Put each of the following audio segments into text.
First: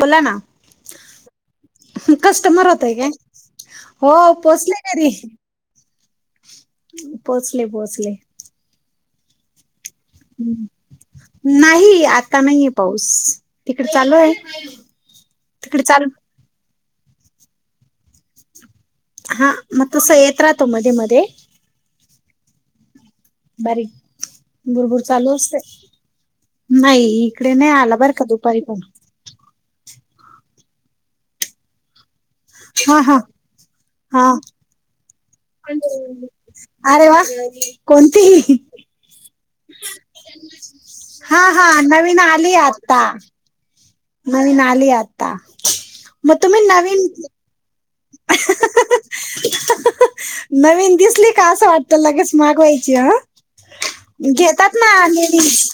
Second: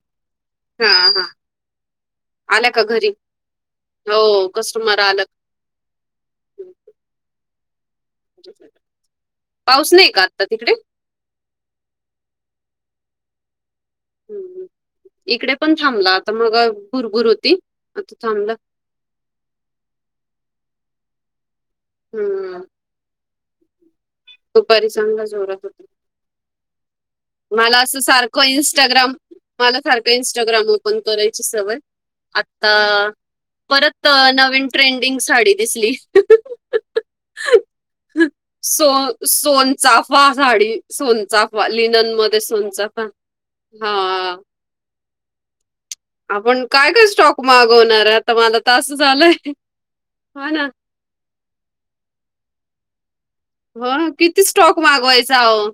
बोलना हा हा कस्टमर आल्या का होतय घरी काय हो पोहचले कस्टमर घरी, आलं पोहोचले पोहोचले पाऊस नाही का आत्ता तिकडे. नाही आता नाहीये पाऊस तिकड चाललोय ह् इकडे पण थांबला आता मग भुरभुर होती आता थांबला हा मग तसं येत राहतो मध्ये मध्ये हम्म बारीक दुपारी भूरभूर चांगला चालू असते. जोरात होता नाही इकडे नाही मला आला असं बरं का सारखं दुपारी पण, इंस्टाग्राम मला सारखं इन्स्टाग्राम ओपन करायची सवय आता हा हा परत हा नवीन ट्रेंडिंग सा- दिसली अरे वा कोणती [unintelligible] सोन चाफवा साडी हा सोनचाफवा हा लिनन नवीन मध्ये आली आता सोनचाफा हा नवीन आली आता मग तुम्ही नवीन खू मागवणार आहे आता मला तास झालंय हो ना नवीन दिसली का असं वाटत लगेच मागवायची ह हो ना. किती घेतात स्टॉक ना मागवायचा अहो.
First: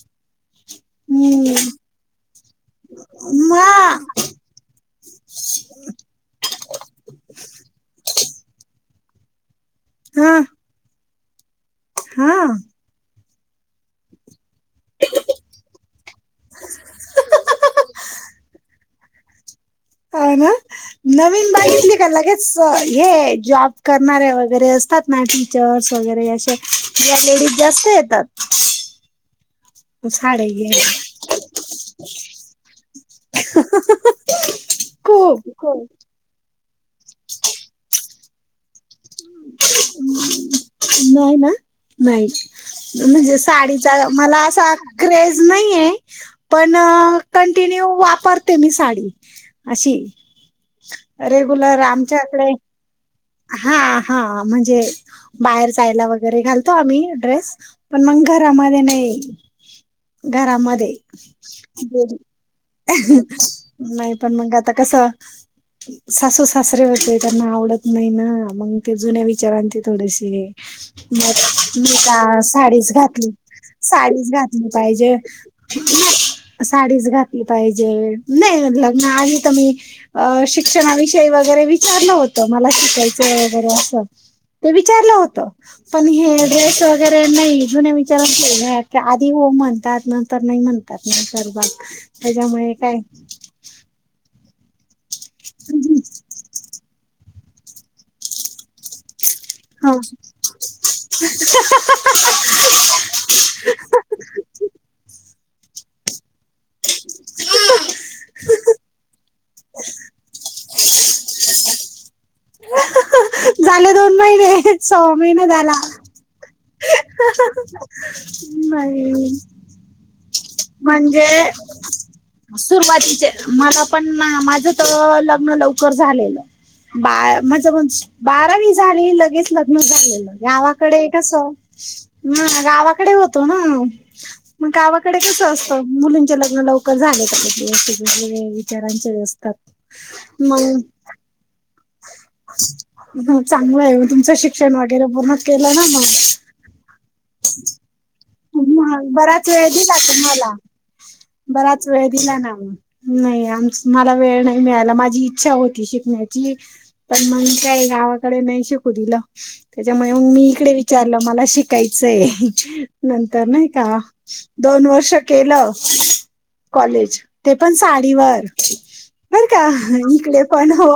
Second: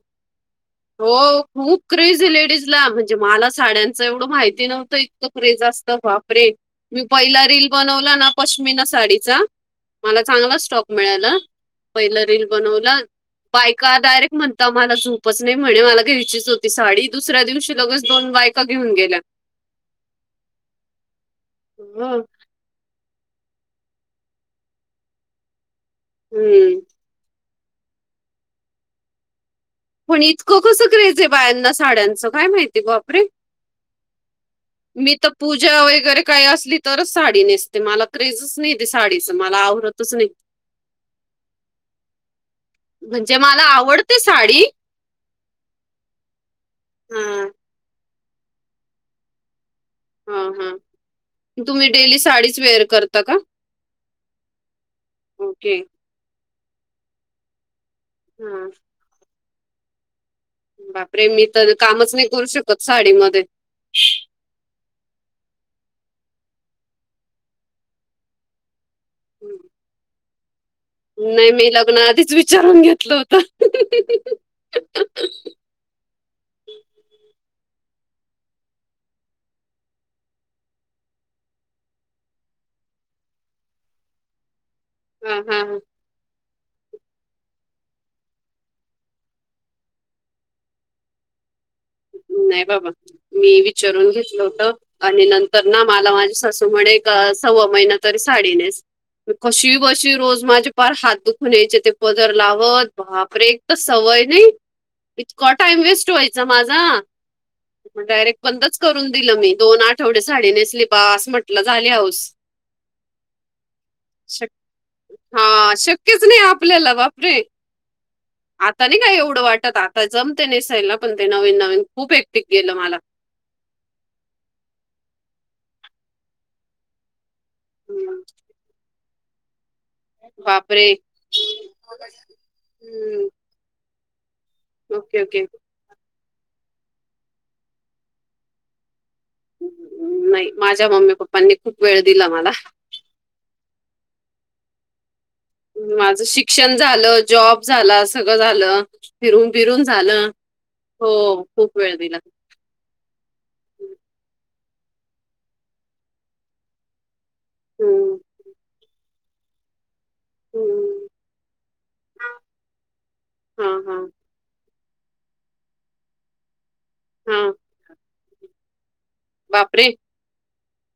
हो हम्म खूप क्रेज आहे लेडीजला म्हणजे मला साड्यांच हा एवढं माहिती नव्हतं. ्रे जास्त वापरेल मी पहिला रील बनवला ना पश्मीिना साडीचा मला चांगला हा स्टॉक मिळाला पहिलं रीलील बनवला बायका डायरेक्ट म्हणता मला झूपच नाही म्हणे मला घ्यायचीच होती साडी दुसऱ्या दिवशी लगच दोन बायक घेऊन गेला. हाय ना नवीन बाईच निघा हं. लगेच हे जॉब करणारे वगैरे असतात ना टीचर्स वगैरे असे हं. लेडीज जास्त येतात पण साडे इतकं घे कसं क्रेज आहे बायांना साड्यांचं काय माहिती आहे बापरे ह मी तर पूजा वगैरे काही असली तरच साडी नेसते मला क्रेजच नाही ते साडीचं मला आवडतच नाही नाहीय ना नाहीयची म्हणजे मला साडीचा आवडते मला साडी असा क्रॅझे नाही आहे पण हा कंटिन्यू वापर ते मी साडी अशी हा हा रेगुलर आमच्याकडे ेअर करता का हा हा म्हणजे बाहेर ओके जायला वगैरे घालतो आम्ही ड्रेस पण मग हा घरामध्ये नाही घरामध्ये बापरे मी तर कामच नाही करू शकत साडीमध्ये नाही पण मग आता कस सासू सासरे होते त्यांना आवडत नाही ना मग ते जुन्या हं. विचारां ते थोडेसे नाही मग मी लग्न का आधीच विचारून साडीच घेतलं घातली होतं साडीच घातली पाहिजे साडीच घातली पाहिजे नाही लग्न आध तर मी अ शिक्षणाविषयी वगैरे विचारलं होतं मला शिकायचं वगरे असं ते विचारलं हा होत हा हा पण हे ड्रेस वगैरे नाही जु विचार के आधी हो म्हणतात नंतर नाही म्हणत त्यात सर्भात नाही बाबा मी विचारून घेतलं होत आणि नंतर ना मला हा माझी सासू म्हणे सव्वा महिना तरी साडीनेस कशी बशी रोज माझे पार हात दुखून यायचे ते पदर लावत बापरे तर सवय नाही इतका टाइम वेस्ट व्हायचा माझा मग डायरेक्ट बंदच करून दिलं मी दोन आठवडे साडी नेसली पा असं म्हटलं झाली हास झाले दोन महिने स महिने झाला कसने आपल्याला वापरे म जमते पण ते म्हणजे नवीन नवीन खूप एकटिक गेलं मला सुरुवातीचे मला पण माझ तर लग्न लवकर झालेलं बा माझंण हम्म. बारावी झाली लगेच लग्न झालं बापरे! गावाकडे कस ना गावाकडे हम्म. होतो ना मग गावाकडे ओके, कस ओके. असतं मुलींचे लग्न लवकर झालेगळे विचारांचेत मग पण खूप वेळ दिला मला ह चांगलं आहे तुमचं शिक्षण वगैरे पूर्ण केलं ना मग शिकण झालं जॉब झाला स झालं मग बराच फिरून वेळ फिरून दिला झालं तुम्हाला हो खूप वेळ दिला ना नाही आम मला वेळ नाही मिळाला माझी इच्छा होती शिकण्याची पण मग काय हं, गावाकडे नाही श कु दिलं त्याच्यामुळे मी इकडे हं. विचारलं मला शिकायचंय नंतर नाही हां, का हां. दोन वर्ष केलं कॉलेज हां. ते पण साडीवर बर का बापरे! नििकले पण हो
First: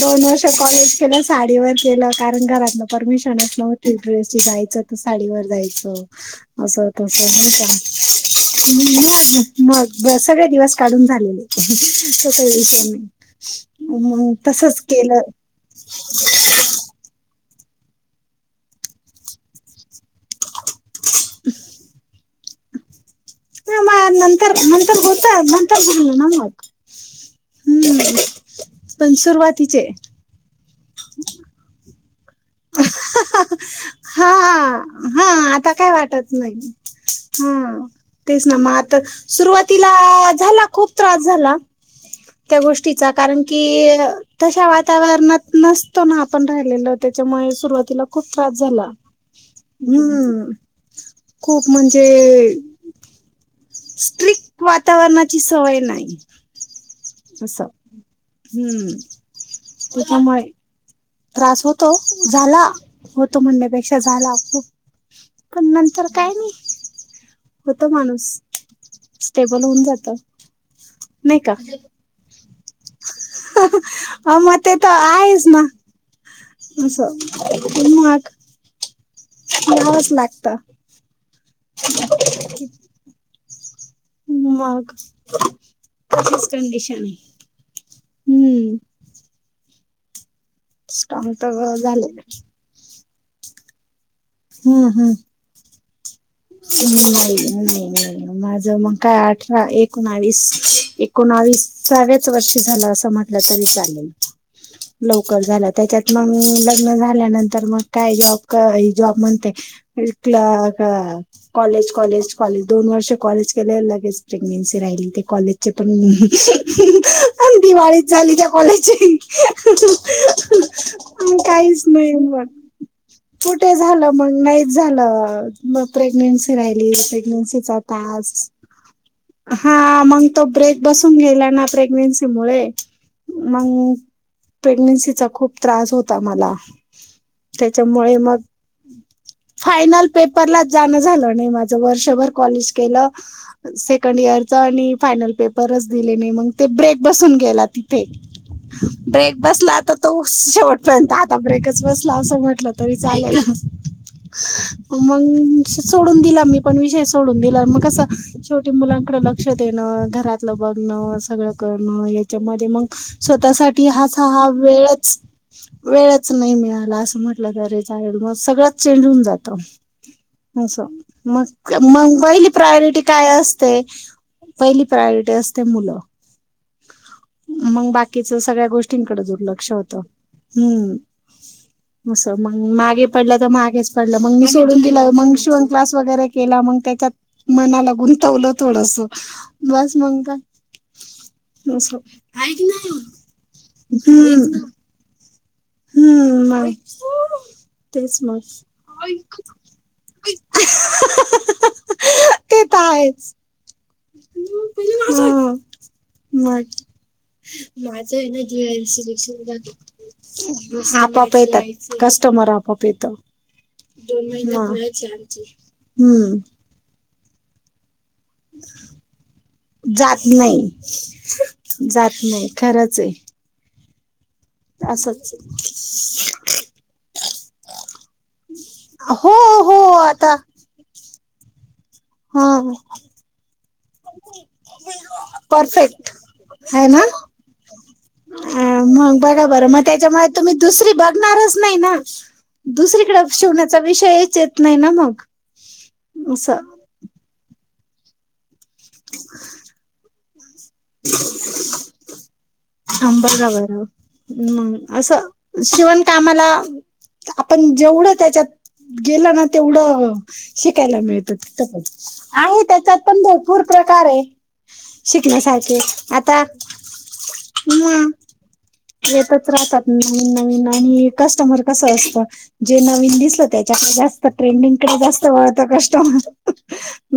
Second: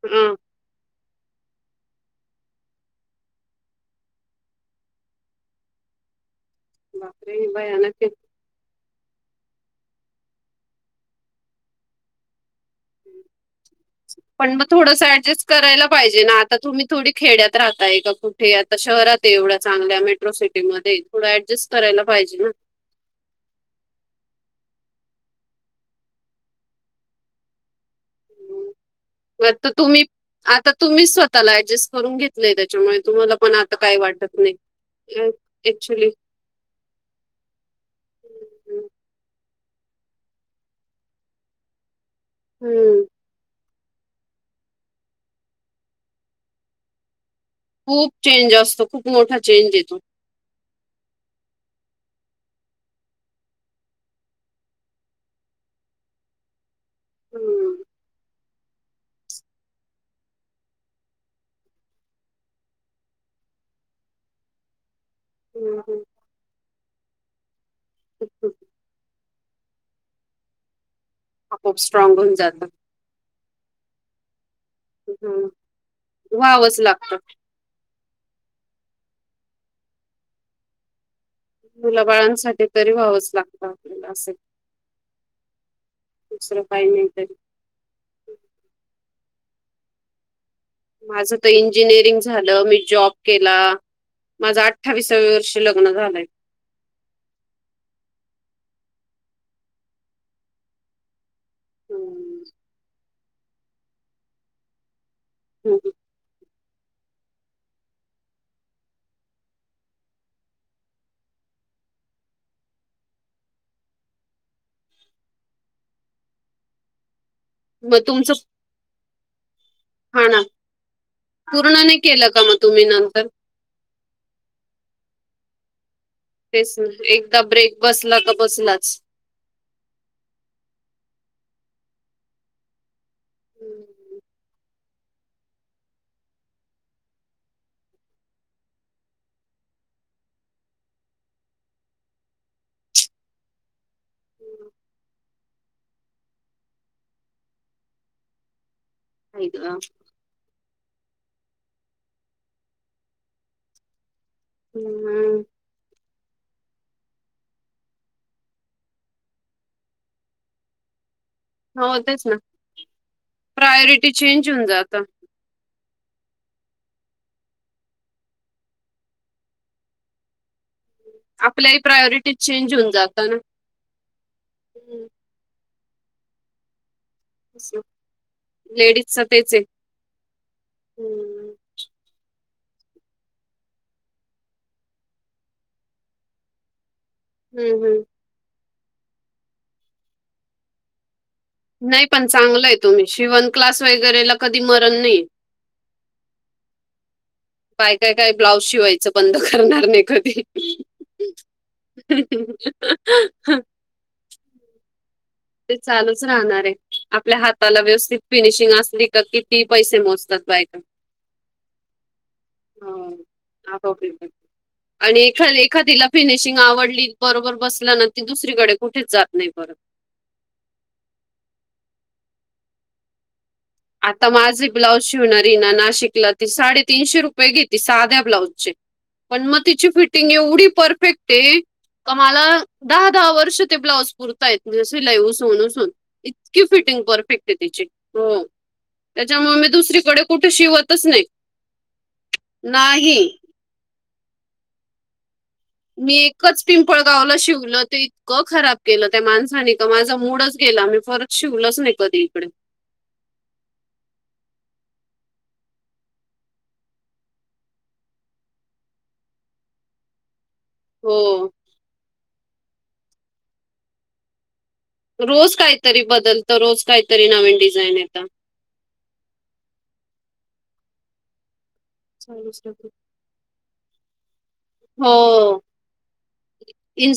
दोन हां. वर्ष कॉलेज केलं साडीवरच गलं कारण घरातन परमिशनच नव्हती ड्रेसची जायचं साडीवर जायचं असं तस बापरे! हो का भयानक आहे. मग मग सगळे दिवस काढून झालेले स विषयानी मग पण तसच थोडंसं केलं ॲडजस्ट करायला पाहिजे ना. आता तुम्ही थोडी खेड्यात राहताय का कुठे आता शहरात आहे एवढ्या चांगल्या मेट्रो सिटीमध्ये थं ऍडजस्ट करायला पाहिजे ना न म नंतर नंतर गोता नंतर बोलल नम मत हम्म ना. पण सुरुवातीचे तुम्ही आता तुम्ही स्वतःला ऍडजस्ट करून घेत त्याच्यामुळे तुम्हाला पण आता काही हा वाटत हा नाही आता काय ऍक्च्युली वाटत नाही हा तेच ना मग आता सुरुवातीला झाला खूप त्रास झाला त्या गोष्टीचा कारण की तशा वातावरणात नसतो ना आपण राहिलेलो त्याच्यामुळे सुरुवातीला खूप चेंज त्रास असतो झाला. खूप मोठा चेंज येतो हम्म. खूप म्हणजे स्ट्रिक वातावरणाची सवय नाही [inaudible] असं. हम्म. हम्म. त्याच्या मुळे त्रास होतो झाला होतो म्हणण्यापेक्षा झाला. पण हम्म. नंतर काय नाही होतो माणूस हम्म. स्टेबल होऊन जात. [inaudible] नाही का? स्ट्रॉग होऊन जातं. अ म ते त आहेस ना. व्हावंच असं लागतं ते मग यावच लाग मुलाबाळांसाठी तरी व्हावंच लागतं आपल्याला. असं मग तशीच दुसरं काही कंडिशन नाही तरी आहे हम्म. स्ट्रॉंग माझं तर झाले इंजिनिअरिंग झालं. मी जॉब केला माझ अठ्ठावीसाव्या वर्षी लग्न झालंय. ह नाही, नाही, अता नाही. माझ मग काय अठरा, एकोनावीस, एकोनावी वीसाव्याच हम्म. वर्षी झालं असंत म [unintelligible] तरी चालेल. [unintelligible] लवकर झालं हम्म. त्याच्यात मग लग्न झाल्यानंतर मग काय जॉब क जॉब म्हणते इथंला का? कॉलेज, कॉलेज, कॉलेज दोन वर्ष कॉलेज केले लगेच प्रेग्नेन्सी राहिली ते कॉलेज आमचे पण पण मग दिवाळीच तुमचं झाली त्या कॉलेजची [inaudible] हा ना अ पूर्ण काहीच नाही केलं का मग तुम्ही नंतर कुठे झालं मग नाहीच झालं म प्रेग्नेन्सी तेच ना राहिली एकदा प्रेग्नेन्सीचा ब्रेक बसला का तास बसलाच हा मग तो ब्रेक बसून गेला ना प्रेग्नेन्सी मुळे. हम्म. मंग प्रेग्नेन्सीचा खूप त्रास होता मला. त्याच्यामुळे मग फायनल पेपरात जाण झालं नाही माझं वर्षभर कॉलेज केलं. सेकंड इयरचा आणि फायनल पेपरच दिले नाही मग ते ब्रेक बसून गेला तिथे. आई ब्रेकफास्ट ला गं. आता तो शेवटपर्यंत आता ब्रेकच बसला असं म्हटलं तरी चालेल. मग हम्म. सोडून दिला. मी पण विषय सोडून दिला मग कस छोटी मुलांकड लक्ष देणं घरातलं बघणं सगळं हो करण तेच ना याच्यामध्ये मग स्वतः साठी प्रायोरिटी असा हा चेंज होऊन जात वेळच वेळच नाही मिळाला असं म्हटलं तरी चालेल मग सगळंच चेंज होऊन जात. अस मग आपल्याही मग प्रायोरिटी पहिली चेंज होऊन प्रायोरिटी जात काय ना अस ते पहिली प्रायोरिटी असते मुलं. मग बाकीच सगळ्या गोष्टींकडे लेडीजचं तेच आहे दुर्लक्ष होतं. हम्म, [inaudible] असं मग मागे पडलं तर मागेच पडलं मग मी सोडून दिलं मग. शिवण क्लास वगैरे केला म त्याच्यात हम्म, मनाला हम्म. गुंतवल. थोडस बस मग असं नाही पण चांगलंय तुम्ही शिवन क्लास वगैरेला हम्म कधी मरण नाहीये. हम्म, म बायका काय ब्लाऊज शिवायचं बंद करणार नाही कधी. ह [inaudible] [inaudible] म ते चालूच राहणार आहे. आपल्या हाताला माझा व्यवस्थित आहे ना फिनिशिंग ज असली का किती पैसे मोजतात बायका. सिलेक्शनला प येत कस्टमर आपप येतो हो. आणि एखाद एखादीला हम्म फिनिशिंग आवडली बरोबर बसल्या ना त दुसरीकडे कुठेच जात नाही परत जात नाही जात नाही खरंच आहे आता माझ ब्लाउज शिवन असंच रिना नाशिकला ती साडेतीीनशे रुपये घेतती साध्या ब्लाउऊज चे हो पण मग हो तिची फिटिंग आता एवढी परफेक्ट आहे का मला हा दहा दहा वर्ष ते ब्लाउज पुरता य सिलाई उसूनसून परफेक्ट इतकी आहे फिटिंग ना परफेक्ट आहे तिची हो अ मग बघा त्याच्यामुळे मी बरं मग दुसरीकडे त्याच्यामुळे कुठे तुम्ही दुसरी शिवतच नाही. बघणारच नाही ना दुसरीकडे नाही शिवण्याचा विषयच येत नाही ना मग मी असं एकच पिंपळ गावलं शिवलं ते इतकं खराब केलं त्या माणसाने का माझं मूडच गेलं आम्ही परत शिवलच नाही कधी इकडे आंबगा बरम असं शिवणकामाला आपण जेवढं त्याच्यात गेलं ना तेवढं शिकायला हो मिळत आहे त्याच्यात पण भरपूर प्रकार आहे रोज शिकण्यासारखे काहीतरी आता बदलत रोज काहीतरी नवीन डिझाईन मग येत येतच राहतात नवीन नवीन आणि कस्टमर कस अस जे नवीन दिसलं त्याच्याकडे जास्त ट्रेंडिंगकडे जास्त हो वळत कस्टमर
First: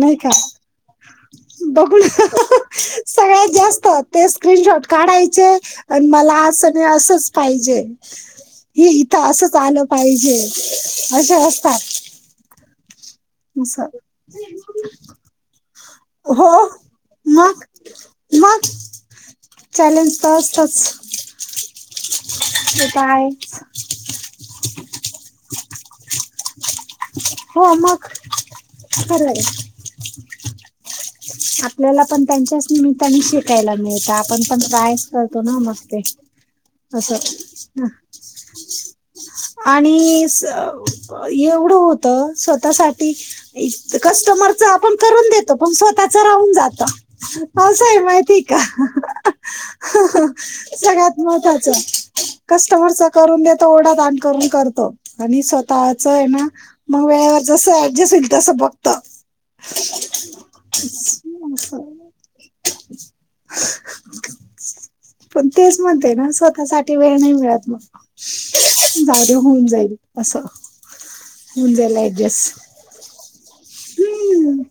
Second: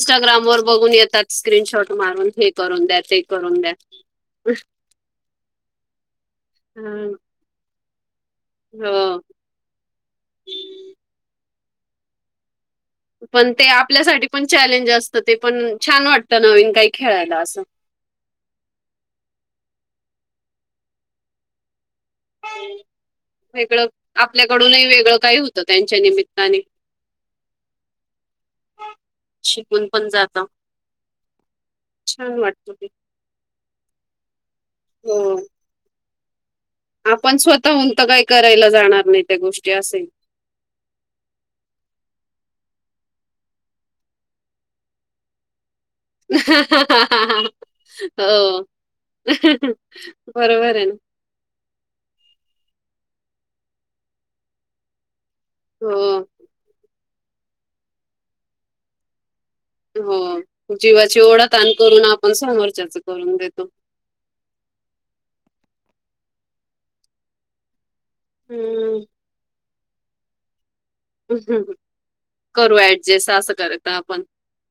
नाही का बघून येतात स्क्रीनशॉट बघड मारून हे करून द्या ते सगळ्यात करून द्या जास्त ते स्क्रीनशॉट काढायचे मला अस हं, असच पाहिजे हे हो इथं असंच आलं पाहिजे असे असतात पण ते अस आपल्यासाठी पण चॅलेंज असतं ते पण छान वाटतं हो नवीन काही खेळायला असं मग मग चॅलेंज तर असतच ते तर आहे वेगळं आपल्याकडूनही वेगळं काही होत त्यांच्या निमित्ताने हो आ मग खरं आहे शिकून पण जात आपल्याला पण त्यांच्याच ते निमित्ताने शिकायला मिळत पण पण प्रायस हो करतो ना मस्त आपण असं स्वतःहून तर काही करायला जाणार नाही त्या गोष्टी आणि असे एवढं होतं स्वतःसाठी कस्टमरच आपण करून देतो पण स्वतः राहून जात असंय माहिती का हो ह बरोबर आहे ना सग्यात महत्वाचं कस्टमरचा करून देतो ओढा ताण करून करतो आणि स्वतः तवाच हो आहे ना मग वेळेवर जस अऍडजस्ट होईल तस बघत हो जीवाची ओढ तण करून आपण समोरच्याच करून देतो पण तेच म्हणते ना स्वतःसाठी वेळ नाही मिळत मला हम्म. झाले होऊन जाईल असं होऊन जाईल ऍडजस्ट जेस असं करय आपण हम्म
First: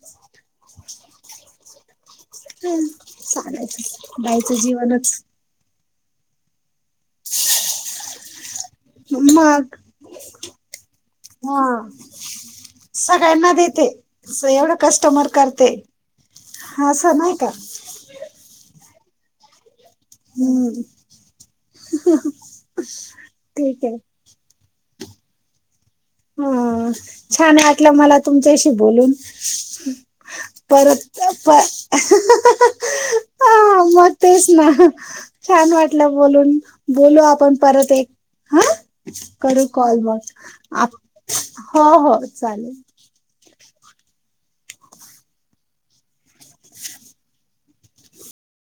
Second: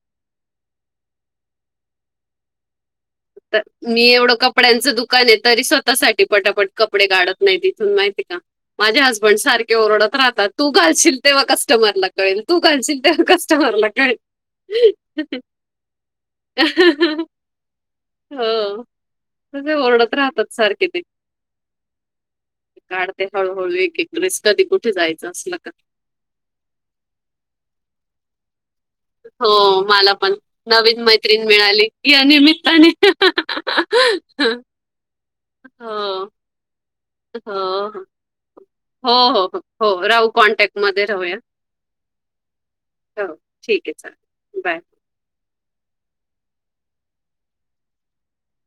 हम्म तर मी एवढं कपड्यांचं दुकान आहे तरी स्वतःसाठी पटापट कपडे काढत नाही तिथून माहितीय का माझे हसबंड सारखे मग ओरडत राहतात तू घालशील तेव्हा हा कस्टमरला कळेल तू घालशील तेव्हा कस्टमरला क एवढा कस्टमर करते असं नाही का हा र्ड [inaudible] राहतात हम्म सारखे ते, काढते हळूहळू ठीक आहे एके! रिस कधी कुठे जायचं असलं का हा छान वाटलं मला तुमच्याशी बोलून! हो मला पण नवीन परत मैत्रीण मिळाली परत या निमित्ताने. हा मग तेच ना छान वाटलं हो बोलून बोलू हो आपण परत एक हा हो हो हो करू कॉल हो राहू कॉन्टॅक्ट मग मध्ये राहूया हो हो चालेल. हो ठीक आहे चालेल बाय.